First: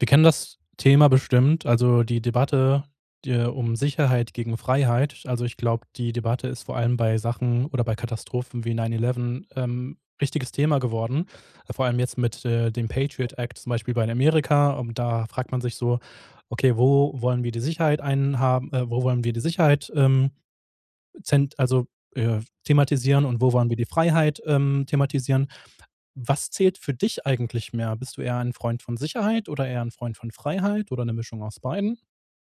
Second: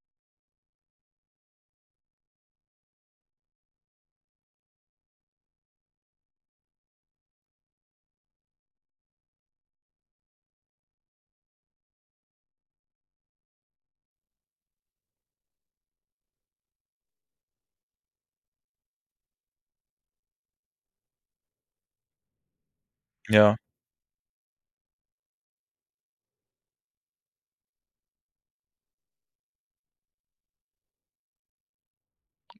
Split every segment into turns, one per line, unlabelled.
Wir kennen das Thema bestimmt, also die Debatte de um Sicherheit gegen Freiheit. Also ich glaube, die Debatte ist vor allem bei Sachen oder bei Katastrophen wie 9/11, ähm, wichtiges Thema geworden. Vor allem jetzt mit, äh, dem Patriot-Act zum Beispiel bei in Amerika. Und da fragt man sich so: Okay, wo wollen wir die Sicherheit einhaben äh, wo wollen wir die Sicherheit, ähm, zent also, äh, thematisieren und wo
Ja.
wollen wir die Freiheit, ähm, thematisieren? Was zählt für dich eigentlich mehr? Bist du eher ein Freund von Sicherheit oder eher ein Freund von Freiheit oder 'ne Mischung aus beidem?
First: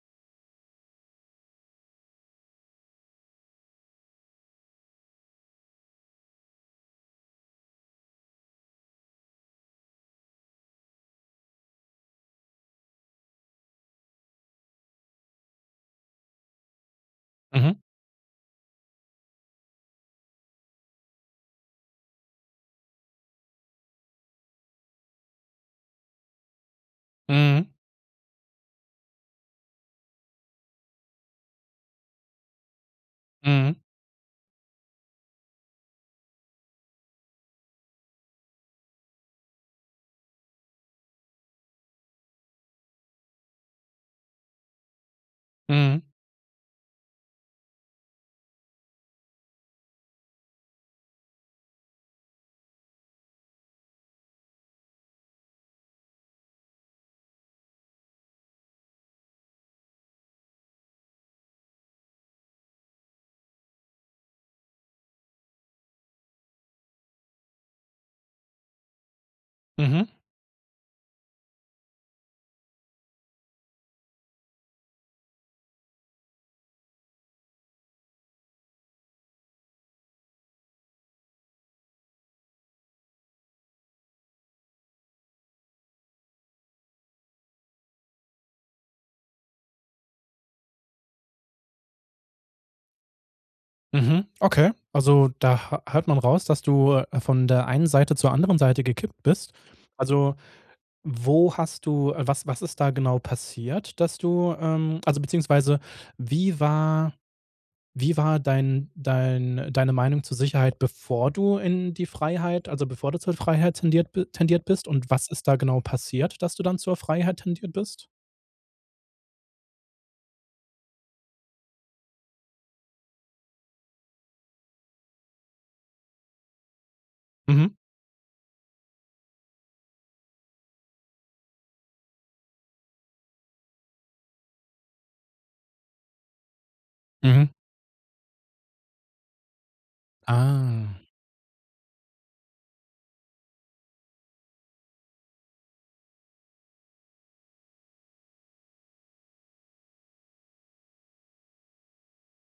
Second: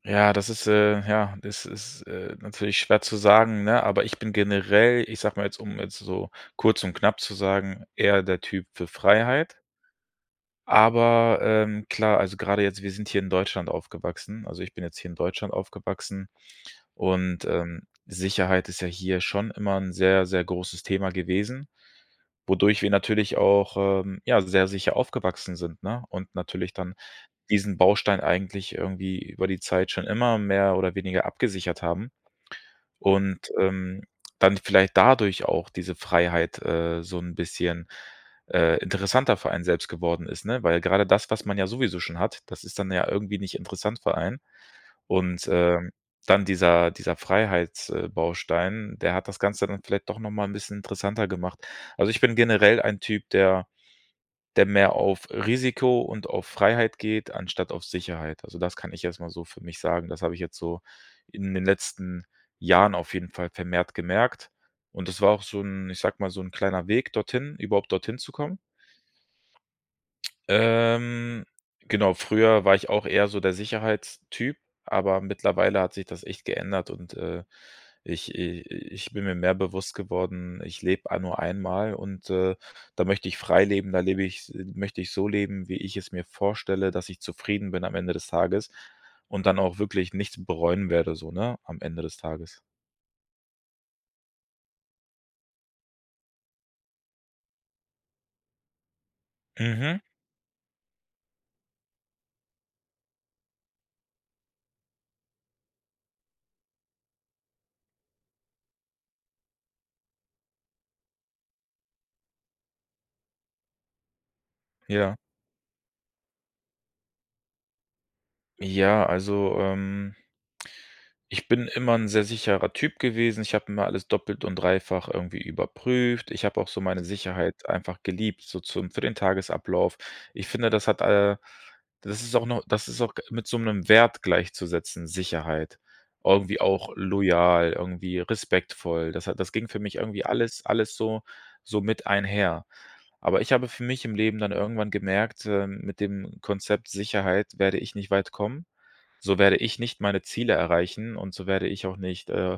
Ja, das ist, äh ja, das ist, äh, natürlich schwer zu sagen, ne, aber ich bin generell ich sage mal jetzt, um jetzt so kurz und knapp zu sagen, eher der Typ für Freiheit. Aber, ähm, klar, also gerade jetzt. Wir sind hier in Deutschland aufgewachsen also ich bin jetzt hier in Deutschland aufgewachsen und,
Mhm.
ähm, Sicherheit ist ja hier schon immer 'n sehr sehr großes Thema gewesen, wodurch wir natürlich auch, ähm, ja, sehr sicher aufgewachsen sind, ne, und natürlich dann
Mhm.
diesen Baustein eigentlich irgendwie über die Zeit schon immer mehr oder weniger abgesichert haben. Und,
Mhm.
ähm, dann vielleicht dadurch auch diese Freiheit, äh, so 'n bisschen, äh, interessanter für einen selbst geworden ist, ne? Weil gerade das, was man ja sowieso schon hat, das ist dann ja irgendwie nicht interessant für einen. Und, ähm,
Mhm.
dann dieser dieser Freiheits äh, Baustein, der hat das Ganze dann vielleicht doch noch mal 'n bisschen interessanter gemacht. Also ich bin generell ein Typ, der der mehr auf Risiko und auf Freiheit geht, anstatt auf Sicherheit. Also das kann ich erst mal so für mich sagen. Das habe ich jetzt so in den letzten Jahren auf jeden Fall vermehrt gemerkt. Und das war auch so 'n ich sage mal, so 'n kleiner Weg dorthin, überhaupt dorthin zu kommen.
Mhm.
Ähm, genau, früher war ich auch eher so der Sicherheitstyp, aber mittlerweile hat sich das echt geändert und, äh, ich i i ich bin mir mehr bewusst geworden, ich lebe ei nur einmal und, äh, da möchte ich frei leben, da lebe ich's möchte ich so leben, wie ich es mir vorstelle, dass ich zufrieden bin am Ende des Tages und dann auch wirklich nichts bereuen werde, so, ne, am Ende des Tages.
Mhm. Okay. Also, da hö hört man raus, dass du, äh, von der einen Seite zur anderen Seite gekippt bist.
Mhm.
Also, wo hast du äh, was was ist da genau passiert, dass du ähm, also beziehungsweise wie war wie war dein dein deine Meinung zur Sicherheit, bevor du in die Freiheit also bevor du zur Freiheit tendiert bi tendiert bist, und
Ja.
was ist da genau passiert, dass du dann zur Freiheit tendiert bist?
Ja, also, ähm ich bin immer 'n sehr sicherer Typ gewesen. Ich habe mir alles doppelt und dreifach irgendwie überprüft. Ich habe auch so meine
Mhm.
Sicherheit einfach geliebt, so zum für den Tagesablauf. Ich finde, das hat äh, das ist auch noch das ist auch mit so 'nem Wert gleichzusetzen, Sicherheit. Irgendwie auch
Mhm.
loyal, irgendwie respektvoll. Das hat das ging für mich irgendwie alles alles
Ah.
so so mit einher. Aber ich habe für mich im Leben dann irgendwann gemerkt, äh, mit dem Konzept Sicherheit werde ich nicht weit kommen. So werde ich nicht meine Ziele erreichen und so werde ich auch nicht, äh,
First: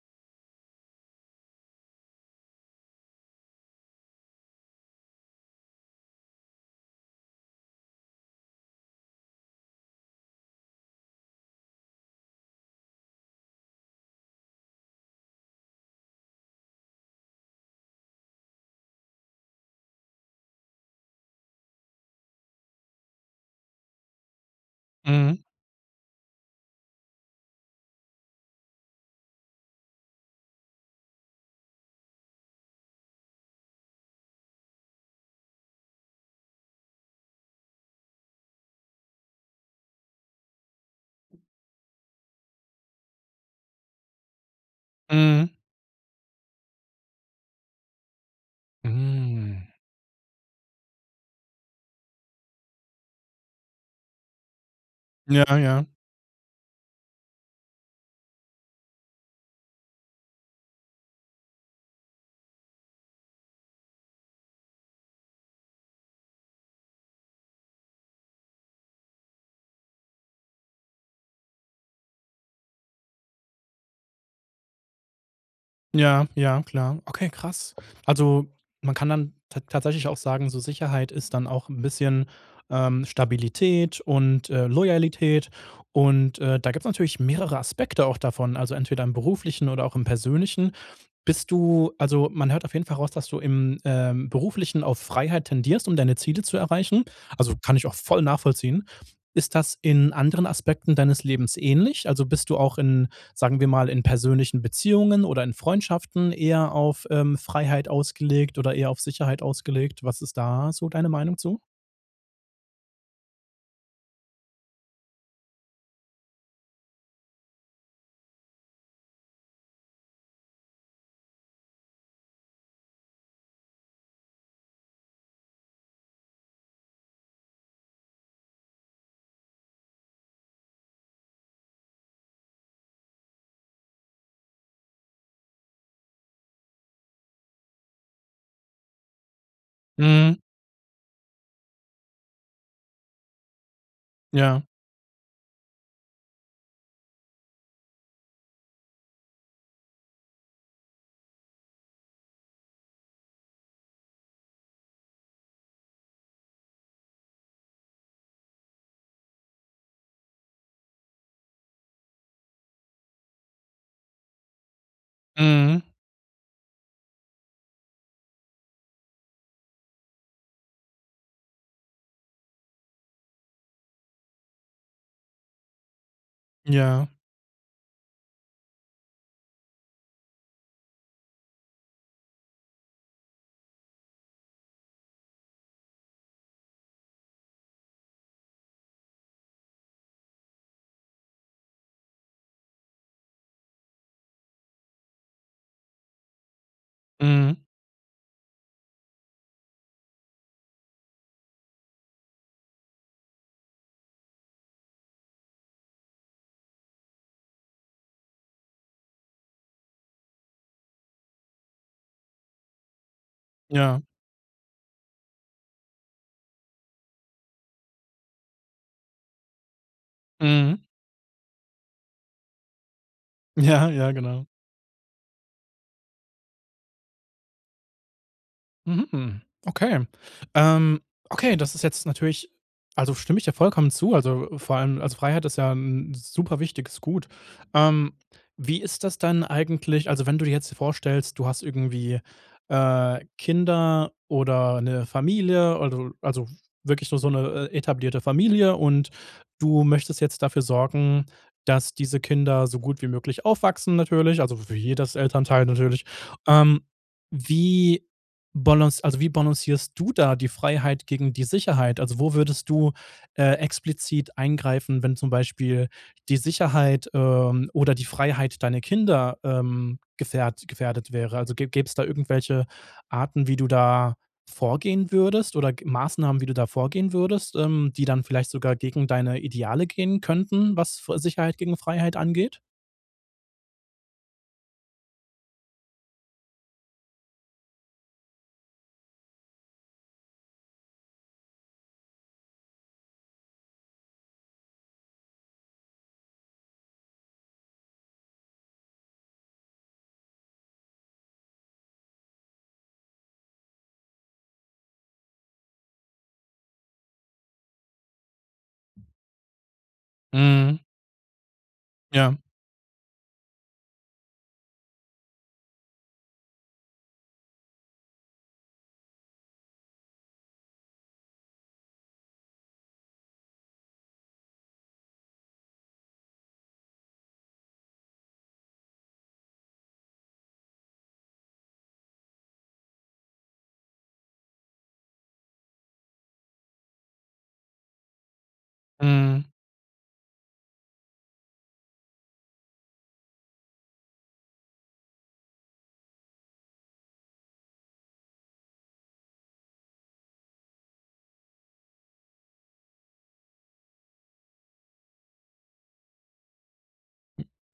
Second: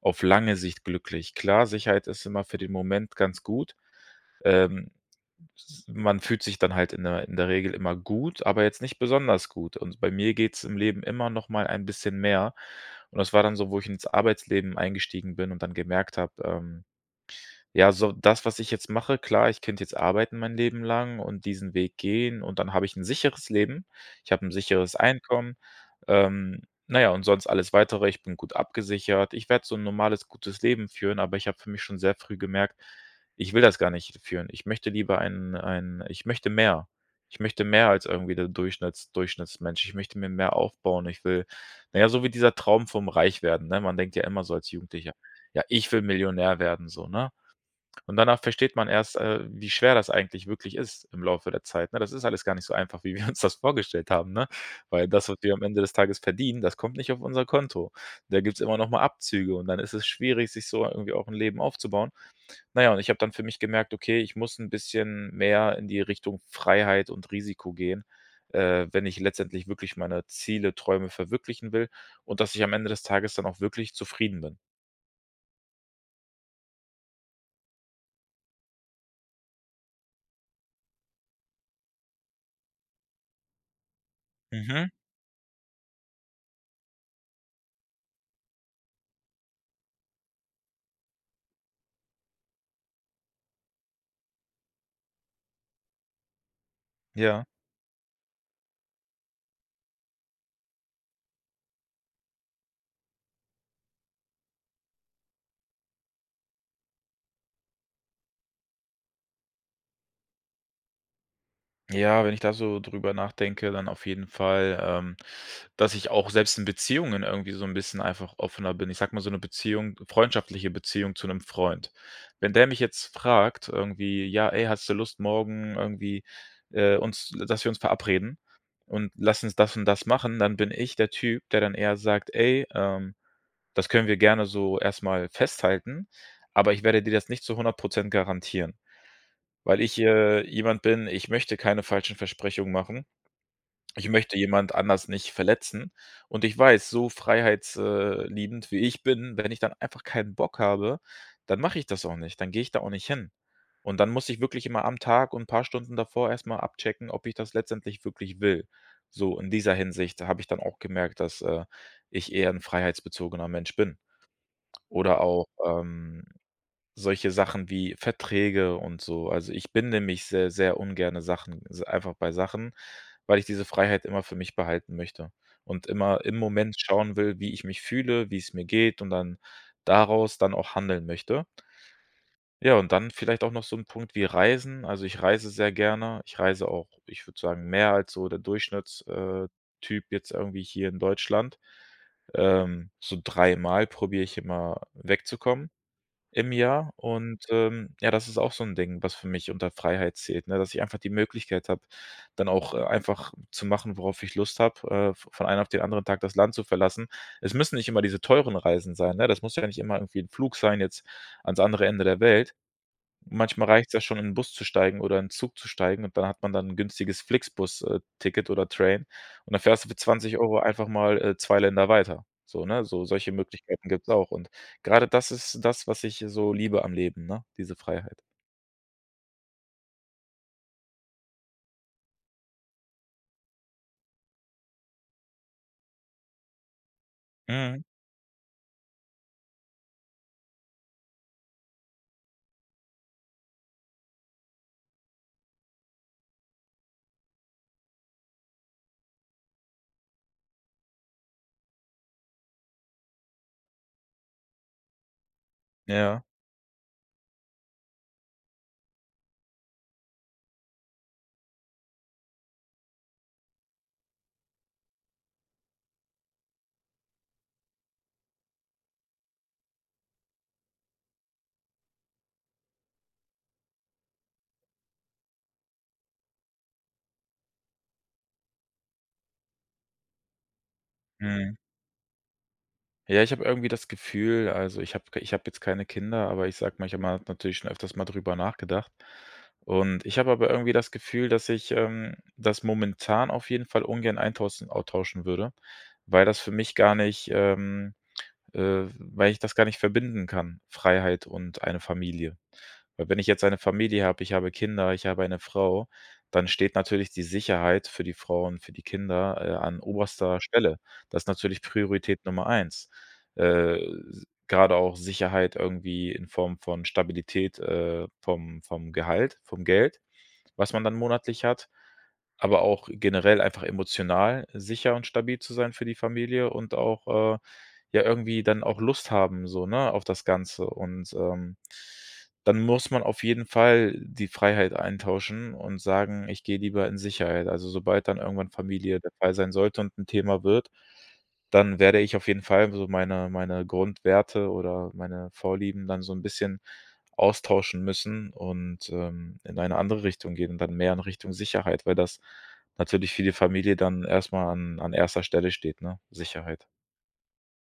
auf lange Sicht glücklich. Klar, Sicherheit ist immer für den Moment ganz gut. Ähm, s man fühlt sich dann halt in der in der Regel immer gut, aber jetzt nicht besonders gut. Und bei mir geht's im Leben immer noch mal ein bisschen mehr. Und das war dann so, wo ich ins Arbeitsleben eingestiegen bin und dann gemerkt habe, ähm, ja, so, das, was ich jetzt mache klar, ich könnte jetzt arbeiten mein Leben lang und diesen Weg gehen und dann habe ich 'n sicheres Leben. Ich habe 'n sicheres
Mhm.
Einkommen, ähm, na ja, und sonst alles Weitere, ich bin gut abgesichert. Ich werde so 'n normales gutes Leben führen, aber ich habe für mich schon sehr früh gemerkt, ich will das gar nicht führen. Ich möchte lieber einen einen ich möchte mehr. Ich möchte mehr als irgendwie der Durchschnitts Durchschnittsmensch. Ich möchte mir mehr aufbauen, ich will na ja, so wie dieser Traum vom Reichwerden, ne? Man denkt ja immer so als Jugendlicher,
Mhm.
ja, ich will Millionär werden so, ne? Und danach versteht man erst, äh,
Hm.
wie schwer das eigentlich wirklich ist im Laufe der Zeit, ne? Das ist alles gar nicht so einfach, wie wir uns das vorgestellt haben, ne? Weil das, was
Ja,
wir am Ende
ja.
des Tages verdienen, das kommt nicht auf unser Konto. Da gibt's immer noch mal Abzüge und dann ist es schwierig, sich so irgendwie auch 'n Leben aufzubauen. Na ja, und ich habe dann für mich gemerkt, okay, ich muss 'n bisschen mehr in die Richtung Freiheit und Risiko gehen, äh, wenn ich letztendlich wirklich meine Ziele Träume verwirklichen will und dass ich am Ende des Tages dann auch wirklich zufrieden bin.
Ja, ja, klar. Okay, krass. Also, man kann dann tat tatsächlich auch sagen, so Sicherheit ist dann auch 'n bisschen, ähm, Stabilität und, äh,
Mhm.
Loyalität und, äh, da gibt's natürlich mehrere Aspekte auch davon, also entweder im Beruflichen oder auch im Persönlichen. Bist du also man hört auf jeden Fall raus, dass du im, ähm, Beruflichen auf Freiheit tendierst, um deine Ziele zu erreichen.
Ja.
Also kann ich auch voll nachvollziehen. Ist das in anderen Aspekten deines Lebens ähnlich? Also bist du auch in, sagen wir mal, in persönlichen Beziehungen oder in Freundschaften eher auf, ähm, Freiheit ausgelegt oder eher auf Sicherheit ausgelegt? Was ist da so deine Meinung zu?
Ja, wenn ich da so drüber nachdenke, dann auf jeden Fall, ähm, dass ich auch selbst in Beziehungen irgendwie so 'n bisschen einfach offener bin. Ich sage mal, so 'ne Beziehung freundschaftliche Beziehung zu 'nem Freund. Wenn der mich jetzt fragt, irgendwie: „Ja, ey, hast du Lust morgen irgendwie, äh, uns, l dass wir uns verabreden und lass uns das und das machen,“ dann bin ich der Typ, der dann eher sagt: „Ey, ähm, das können wir gerne so erst mal festhalten, aber ich werde dir das nicht zu 100 % garantieren.“ Weil ich,
Mhm.
äh, jemand bin, ich möchte keine falschen Versprechungen machen. Ich möchte
Ja.
jemand anders nicht verletzen und ich weiß, so freiheits äh, liebend wie ich bin, wenn ich dann einfach keinen Bock habe, dann mache ich das auch nicht. Dann gehe ich da auch nicht hin. Und dann muss ich wirklich immer am Tag und 'n paar Stunden davor erst mal abchecken, ob ich das letztendlich wirklich will. So, in dieser Hinsicht, da habe ich dann auch gemerkt, dass, äh, ich eher 'n freiheitsbezogener Mensch bin. Oder auch,
Mhm.
ähm, solche Sachen wie Verträge und so. Also ich binde mich seh sehr ungerne Sachen also einfach bei Sachen, weil ich diese Freiheit immer für mich behalten möchte und immer im Moment
Ja.
schauen will, wie ich mich fühle, wie's mir geht, und dann daraus dann auch handeln möchte. Ja, und dann vielleicht auch noch so 'n Punkt wie Reisen. Also ich reise sehr gerne. Ich reise auch ich würde sagen, mehr als so der Durchschnitts äh, Typ jetzt irgendwie hier in Deutschland. Ähm, so dreimal probiere ich immer, wegzukommen im Jahr. Und,
Mhm.
ähm, ja, das ist auch so 'n Ding, was für mich unter Freiheit zählt, ne, dass ich einfach die Möglichkeit habe, dann auch, äh, einfach zu machen, worauf ich Lust habe, äh, v von einen auf den anderen Tag das Land zu verlassen. Es müssen nicht immer diese teuren Reisen sein, ne? Das muss ja dann nicht immer irgendwie 'n Flugschein jetzt ans andere Ende der Welt. Manchmal reicht's ja
Ja.
schon, in 'n Bus zu steigen oder in 'n Zug zu steigen, und da hat man dann 'n günstiges Flixbus äh, Ticket oder Train. Und da fährst du für 20 €
Mhm.
einfach mal, äh, 2 Länder weiter. So, ne. So, solche
Ja,
Möglichkeiten gibt's
ja,
auch.
genau.
Und gerade das ist das, was ich so liebe am Leben, ne, diese Freiheit.
Mhm, mhm. Okay. Ähm, okay, das ist jetzt natürlich also stimme ich dir vollkommen zu. Also, äh, vor allem also Freiheit ist ja 'n 'n super wichtiges Gut.
Mhm.
Ähm, wie ist das dann eigentlich also wenn du dir jetzt vorstellst, du hast irgendwie, äh, Kinder oder 'ne Familie, also also wirklich so so 'ne, äh, etablierte Familie und du möchtest jetzt dafür sorgen, dass diese Kinder so gut wie möglich aufwachsen, natürlich, also w wie jedes Elternteil natürlich.
Ja.
Ähm, wie balanc also wie balancierst du da die Freiheit gegen die Sicherheit? Also wo würdest du, äh, explizit eingreifen, wenn zum Beispiel die Sicherheit, ähm, oder die Freiheit deiner Kinder, ähm, gefährt gefährdet wäre? Also gä gäbe es da irgendwelche Arten, wie du da vorgehen würdest oder, g Maßnahmen, wie du da vorgehen würdest, ähm, die dann vielleicht sogar gegen deine Ideale gehen könnten, was f
Mhm.
Sicherheit gegen Freiheit angeht?
Ja, ich habe irgendwie das Gefühl, also ich habe ich habe jetzt keine Kinder, aber ich sage mich immer habe mal natürlich schon öfters mal drüber nachgedacht. Und ich habe aber irgendwie das Gefühl, dass ich ähm, das momentan auf jeden Fall ungern eintaussen austauschen würde, weil das für mich gar nicht ähm, äh, weil ich das gar nicht verbinden kann, Freiheit und eine Familie. Weil wenn ich jetzt eine Familie habe, ich habe Kinder, ich habe eine Frau, dann steht natürlich die Sicherheit für die Frau und für die Kinder, äh, an oberster Stelle.
Mhm.
Das ist natürlich Priorität
Ja.
Nummer 1. Äh, s grade auch Sicherheit irgendwie in Form von Stabilität, äh, vom vom Gehalt, vom Geld, was man dann monatlich hat, aber auch generell einfach emotional sicher und stabil zu sein für die Familie und auch, äh, ja, irgendwie dann auch Lust haben so, ne, auf das Ganze. Und, ähm, dann muss man auf jeden Fall die Freiheit eintauschen und sagen: „Ich gehe lieber in Sicherheit.“ Also sobald dann irgendwann Familie dabei sein
Mhm.
sollte und 'n Thema wird, dann werde ich auf jeden Fall so meine meine Grundwerte oder meine Vorlieben dann so 'n bisschen austauschen müssen und, ähm, in eine andere Richtung gehen und dann mehr in Richtung Sicherheit, weil das natürlich für die Familie dann erst mal an an 1. Stelle steht, ne, Sicherheit.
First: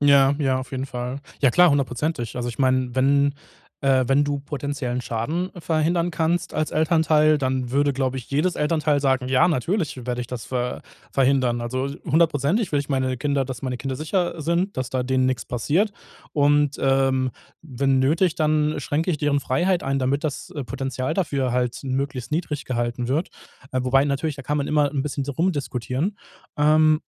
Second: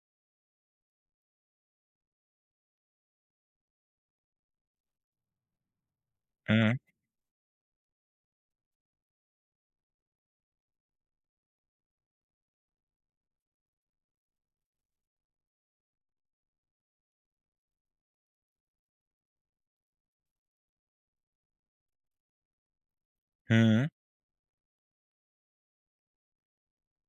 Ja, ja, auf jeden Fall. Ja klar, 100 %. Also ich meine wenn, äh, wenn du potenziellen Schaden verhindern kannst als
Mhm.
Elternteil, dann würde, glaube ich, jedes Elternteil sagen: „Ja, natürlich werde ich das ver-verhindern.“ Also 100 % würde ich meine Kinder dass meine Kinder sicher, äh, sind, dass da denen nix passiert. Und, ähm, wenn nötig, dann schränke ich deren Freiheit ein, damit das, äh, Potenzial dafür halt möglichst niedrig gehalten wird. Äh,
Mhm.
wobei natürlich, da kann man immer 'n bisschen so rumdiskutieren. Ähm,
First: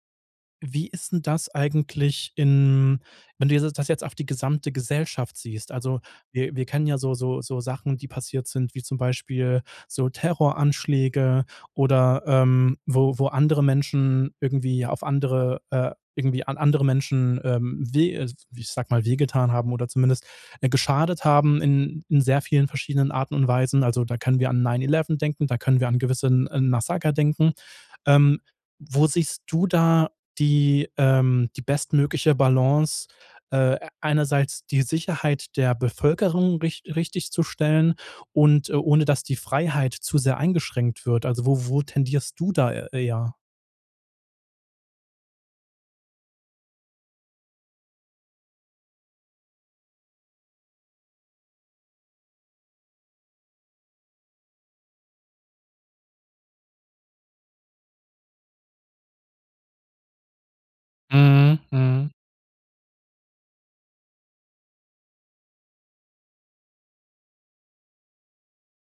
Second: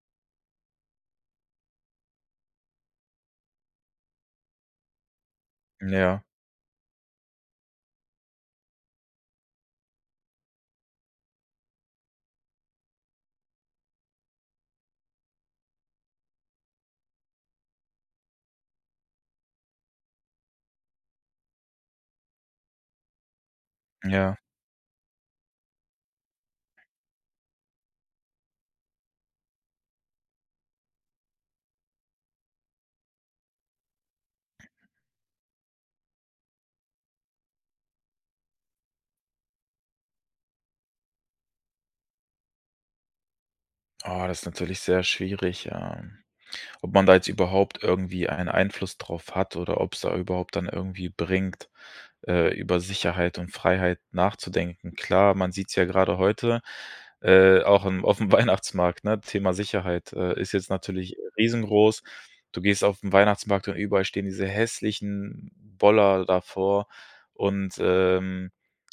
wie ist denn das eigentlich in wenn du das jetzt auf die gesamte Gesellschaft siehst?
Hm,
Also,
ja.
wir wir kennen ja so so so Sachen, die passiert sind, wie zum Beispiel so Terroranschläge oder, ähm, wo wo andere Menschen irgendwie auf andere äh, irgendwie an andere Menschen, ähm, we äh, ich sage mal, wehgetan haben oder zumindest, äh, geschadet haben in in sehr vielen verschiedenen Arten und Weisen. Also da
Ja.
können wir an 9/ 11 denken, da können wir an gewissen 'n Massaker denken. Ähm, wo siehst du da die, ähm, die bestmögliche Balance, äh, einerseits die Sicherheit der Bevölkerung rich richtigzustellen und, äh, ohne dass die Freiheit zu sehr eingeschränkt wird. Also, wo wo tendierst du da e eher?
Oh, das ist natürlich sehr schwierig, ähm. Ob man da jetzt überhaupt irgendwie einen Einfluss drauf hat oder ob's da überhaupt dann irgendwie bringt, äh, über Sicherheit und Freiheit nachzudenken. Klar, man sieht's ja gerade heute, äh, auch im aufm Weihnachtsmarkt, ne, Thema Sicherheit, äh, ist jetzt natürlich
Mhm.
riesengroß.
Mhm.
Du gehst aufm Weihnachtsmarkt und überall stehen diese hässlichen Boller davor. Und, ähm,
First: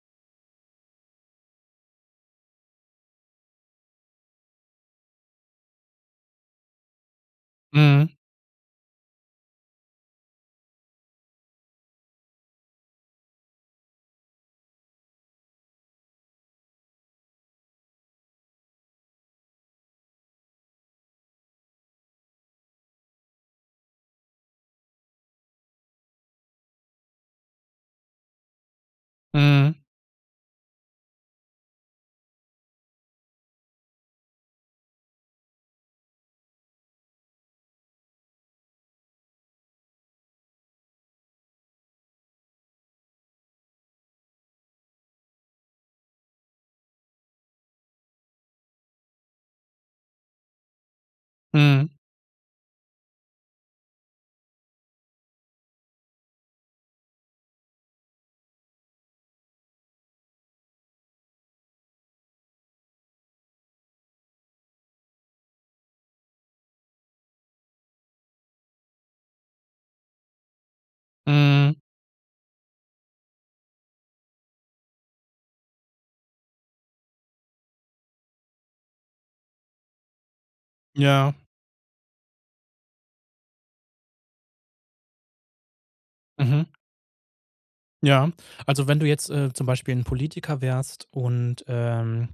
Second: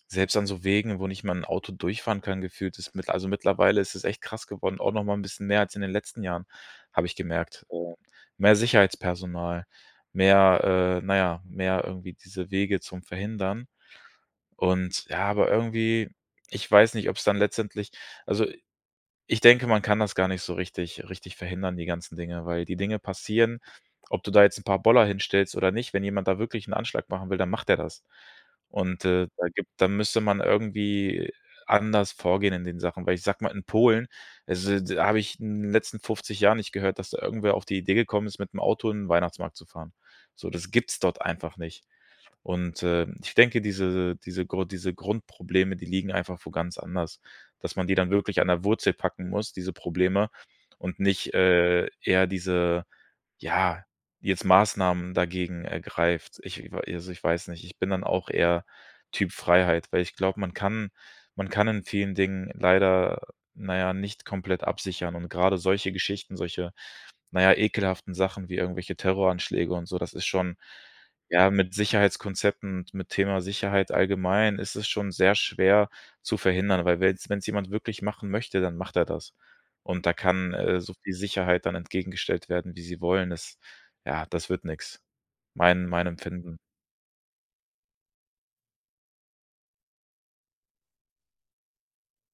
selbst an so Wegen, wo nicht mal 'n Auto durchfahren kann, gefühlt, ist mit also, mittlerweile ist es echt krass geworden, auch nochmal 'n bisschen mehr als in den letzten Jahren, habe ich gemerkt. Äh,
Mhm.
mehr Sicherheitspersonal, mehr äh, naja, mehr, irgendwie diese Wege zum Verhindern. Und ja, aber irgendwie, ich weiß nicht, ob's dann letztendlich also ich denke, man kann das gar nicht so richtig richtig verhindern, die ganzen Dinge, weil die Dinge passieren, ob du da jetzt 'n paar Boller hinstellst oder nicht. Wenn jemand da wirklich 'n Anschlag machen will, dann macht der das. Und, äh, da gibt
Mhm.
da müsste man irgendwie anders vorgehen in den Sachen, weil ich sage mal, in Polen, also da habe ich in den letzten 50 Jahren nicht gehört, dass da irgendwer auf die Idee gekommen ist, mit 'nem Auto in den Weihnachtsmarkt zu fahren. So, das gibt's dort einfach nicht. Und, äh, ich denke, diese diese Gru diese Grundprobleme, die liegen einfach wohl ganz anders, dass man die dann wirklich an der Wurzel packen muss, diese Probleme, und nicht, äh,
Mhm.
ja diese ja, jetzt Maßnahmen dagegen ergreift. Ich w also, ich weiß nicht, ich bin dann auch eher Typ Freiheit, weil ich glaube, man kann man kann in vielen Dingen leider, na ja, nicht komplett absichern. Und grade solche Geschichten, solche, na ja, ekelhaften Sachen wie irgendwelche Terroranschläge und so, das ist schon ja, mit
Mhm.
Sicherheitskonzepten und mit Thema Sicherheit allgemein ist es schon sehr schwer zu verhindern, weil wenn's wenn's jemand wirklich machen möchte, dann macht er das. Und da kann, äh, so viel
Ja.
Sicherheit dann entgegengestellt werden, wie sie wollen. Es ja, das wird nix. Mein mein empfinden.
Mhm. Ja. Also, wenn du jetzt, äh, zum Beispiel 'n Politiker wärst und ähm,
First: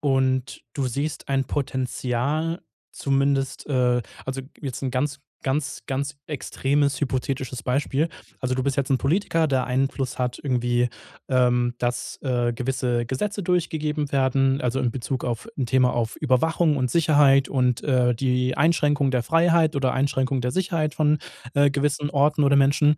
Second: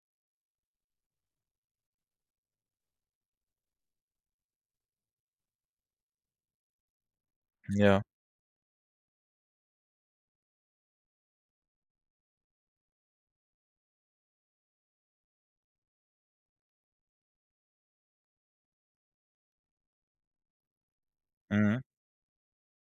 und du siehst ein Potenzial zumindest äh, also jetzt 'n ganz ganz ganz extremes hypothetisches
Ja.
Beispiel. Also du bist jetzt 'n Politiker, der Einfluss hat irgendwie, ähm, dass, äh, gewisse Gesetze durchgegeben werden, also in Bezug auf 'n Thema auf Überwachung und Sicherheit und, äh, die Einschränkung der Freiheit oder Einschränkung der Sicherheit von, äh,
Mhm.
gewissen Orten oder Menschen.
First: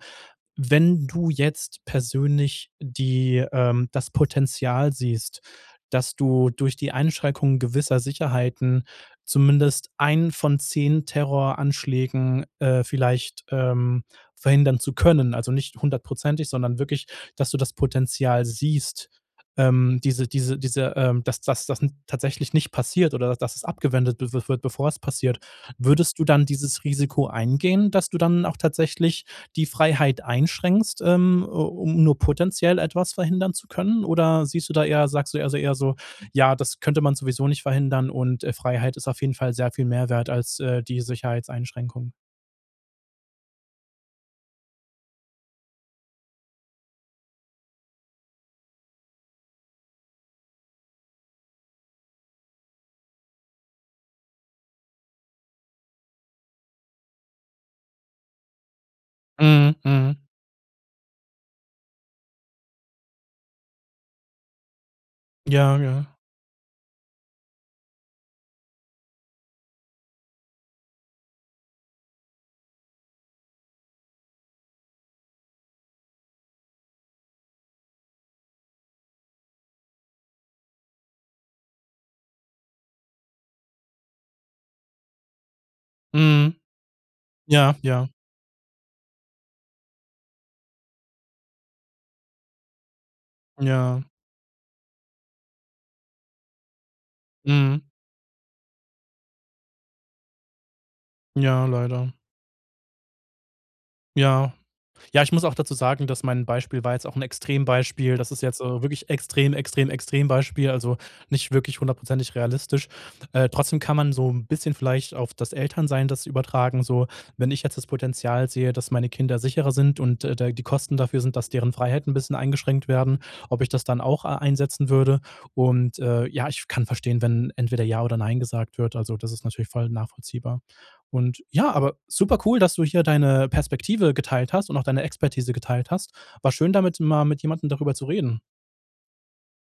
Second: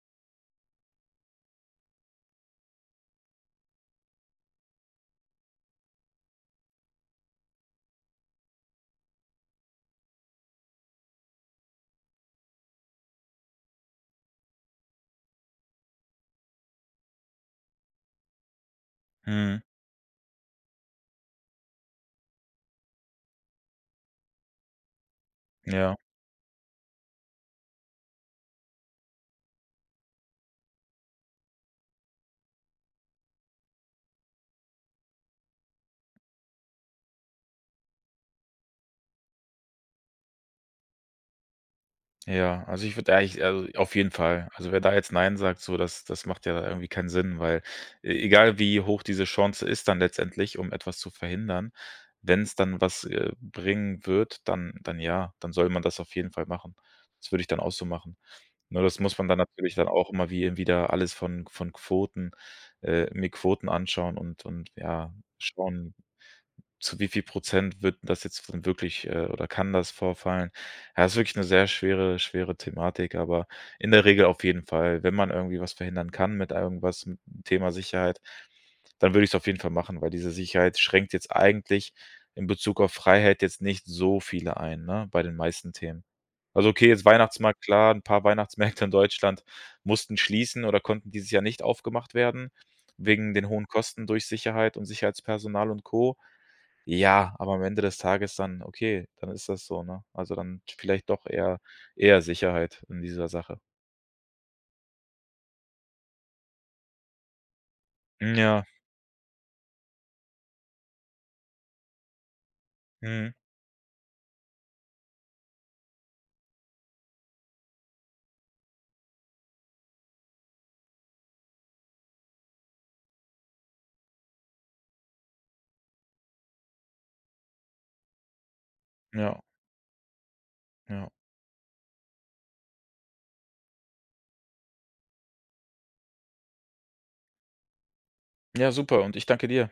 Wenn du jetzt persönlich die ähm, das Potenzial siehst, dass du durch die Einschränkung gewisser Sicherheiten zumindest einen von 10 Terroranschlägen, äh, vielleicht, ähm, verhindern zu können, also nicht hundertprozentig, sondern wirklich, dass du das Potenzial siehst,
Mhm.
ähm, diese diese diese ähm, dass das das n tatsächlich nicht passiert oder dass es abgewendet wi wi wird, bevor es passiert.
Ja.
Würdest du dann dieses Risiko eingehen, dass du dann auch tatsächlich die Freiheit einschränkst, ähm, u um nur potenziell etwas verhindern zu können? Oder siehst du da eher sagst du eher eher so, ja, das könnte man sowieso nicht verhindern und, äh, Freiheit ist auf jeden Fall sehr viel mehr wert als, äh, die Sicherheitseinschränkung?
Ja, also ich würde eigentlich also auf jeden Fall. Also wer da jetzt nein sagt, so, das das macht ja irgendwie keinen Sinn, weil e egal wie hoch diese Chance ist dann letztendlich, um etwas zu verhindern, wenn's dann was, äh, bringen wird, dann dann ja, dann soll man das auf jeden Fall machen. Das würde ich dann auch so machen. Ne, das muss man dann natürlich
Mhm.
dann auch
Mhm.
immer wie wieder alles von von Quoten äh, mir Quoten anschauen und und ja,
Ja,
schauen,
ja.
zu wie viel Prozent wird das jetzt dann wirklich äh, oder kann das vorfallen. Ja, ist wirklich 'ne sehr schwere schwere Thematik, aber in der Regel auf jeden Fall, wenn man irgendwie was verhindern kann mit irgendwas, m Thema Sicherheit, dann würde ich's auf jeden Fall machen, weil diese Sicherheit schränkt jetzt eigentlich in Bezug auf Freiheit jetzt nicht so viele ein, ne, bei den meisten Themen.
Mhm.
Also okay, jetzt Weihnachtsmarkt
Ja,
klar, 'n
ja.
paar Weihnachtsmärkte in Deutschland mussten schließen oder konnten dieses Jahr nicht aufgemacht werden wegen den hohen
Ja.
Kosten durch Sicherheit und Sicherheitspersonal und Co. Ja, aber am
Mhm.
Ende des Tages dann okay, dann ist das so, ne? Also dann vielleicht doch eher
Ja, leider.
eher Sicherheit in dieser Sache.
Ja. Ja, ich muss auch dazu sagen, dass mein Beispiel war jetzt auch 'n Extrembeispiel. Das
Mhm.
ist jetzt,
Ja.
äh, wirklich Extrem Extrem Extrembeispiel, also nicht wirklich hundertprozentig realistisch.
Mhm.
Äh, trotzdem kann man so 'n bisschen vielleicht auf das Elternsein das übertragen so. Wenn ich jetzt das Potenzial sehe, dass meine Kinder sicherer sind und, äh, da die Kosten dafür sind, dass deren Freiheit 'n bisschen eingeschränkt werden, ob ich das dann auch a einsetzen würde. Und, äh, ja, ich kann verstehen, wenn entweder ja oder nein gesagt wird. Also, das
Ja.
ist natürlich voll nachvollziehbar.
Ja.
Und ja, aber super cool, dass du hier deine Perspektive geteilt hast und auch deine Expertise geteilt hast. War schön, damit mal mit jemandem darüber zu reden.
Ja, super und ich danke dir.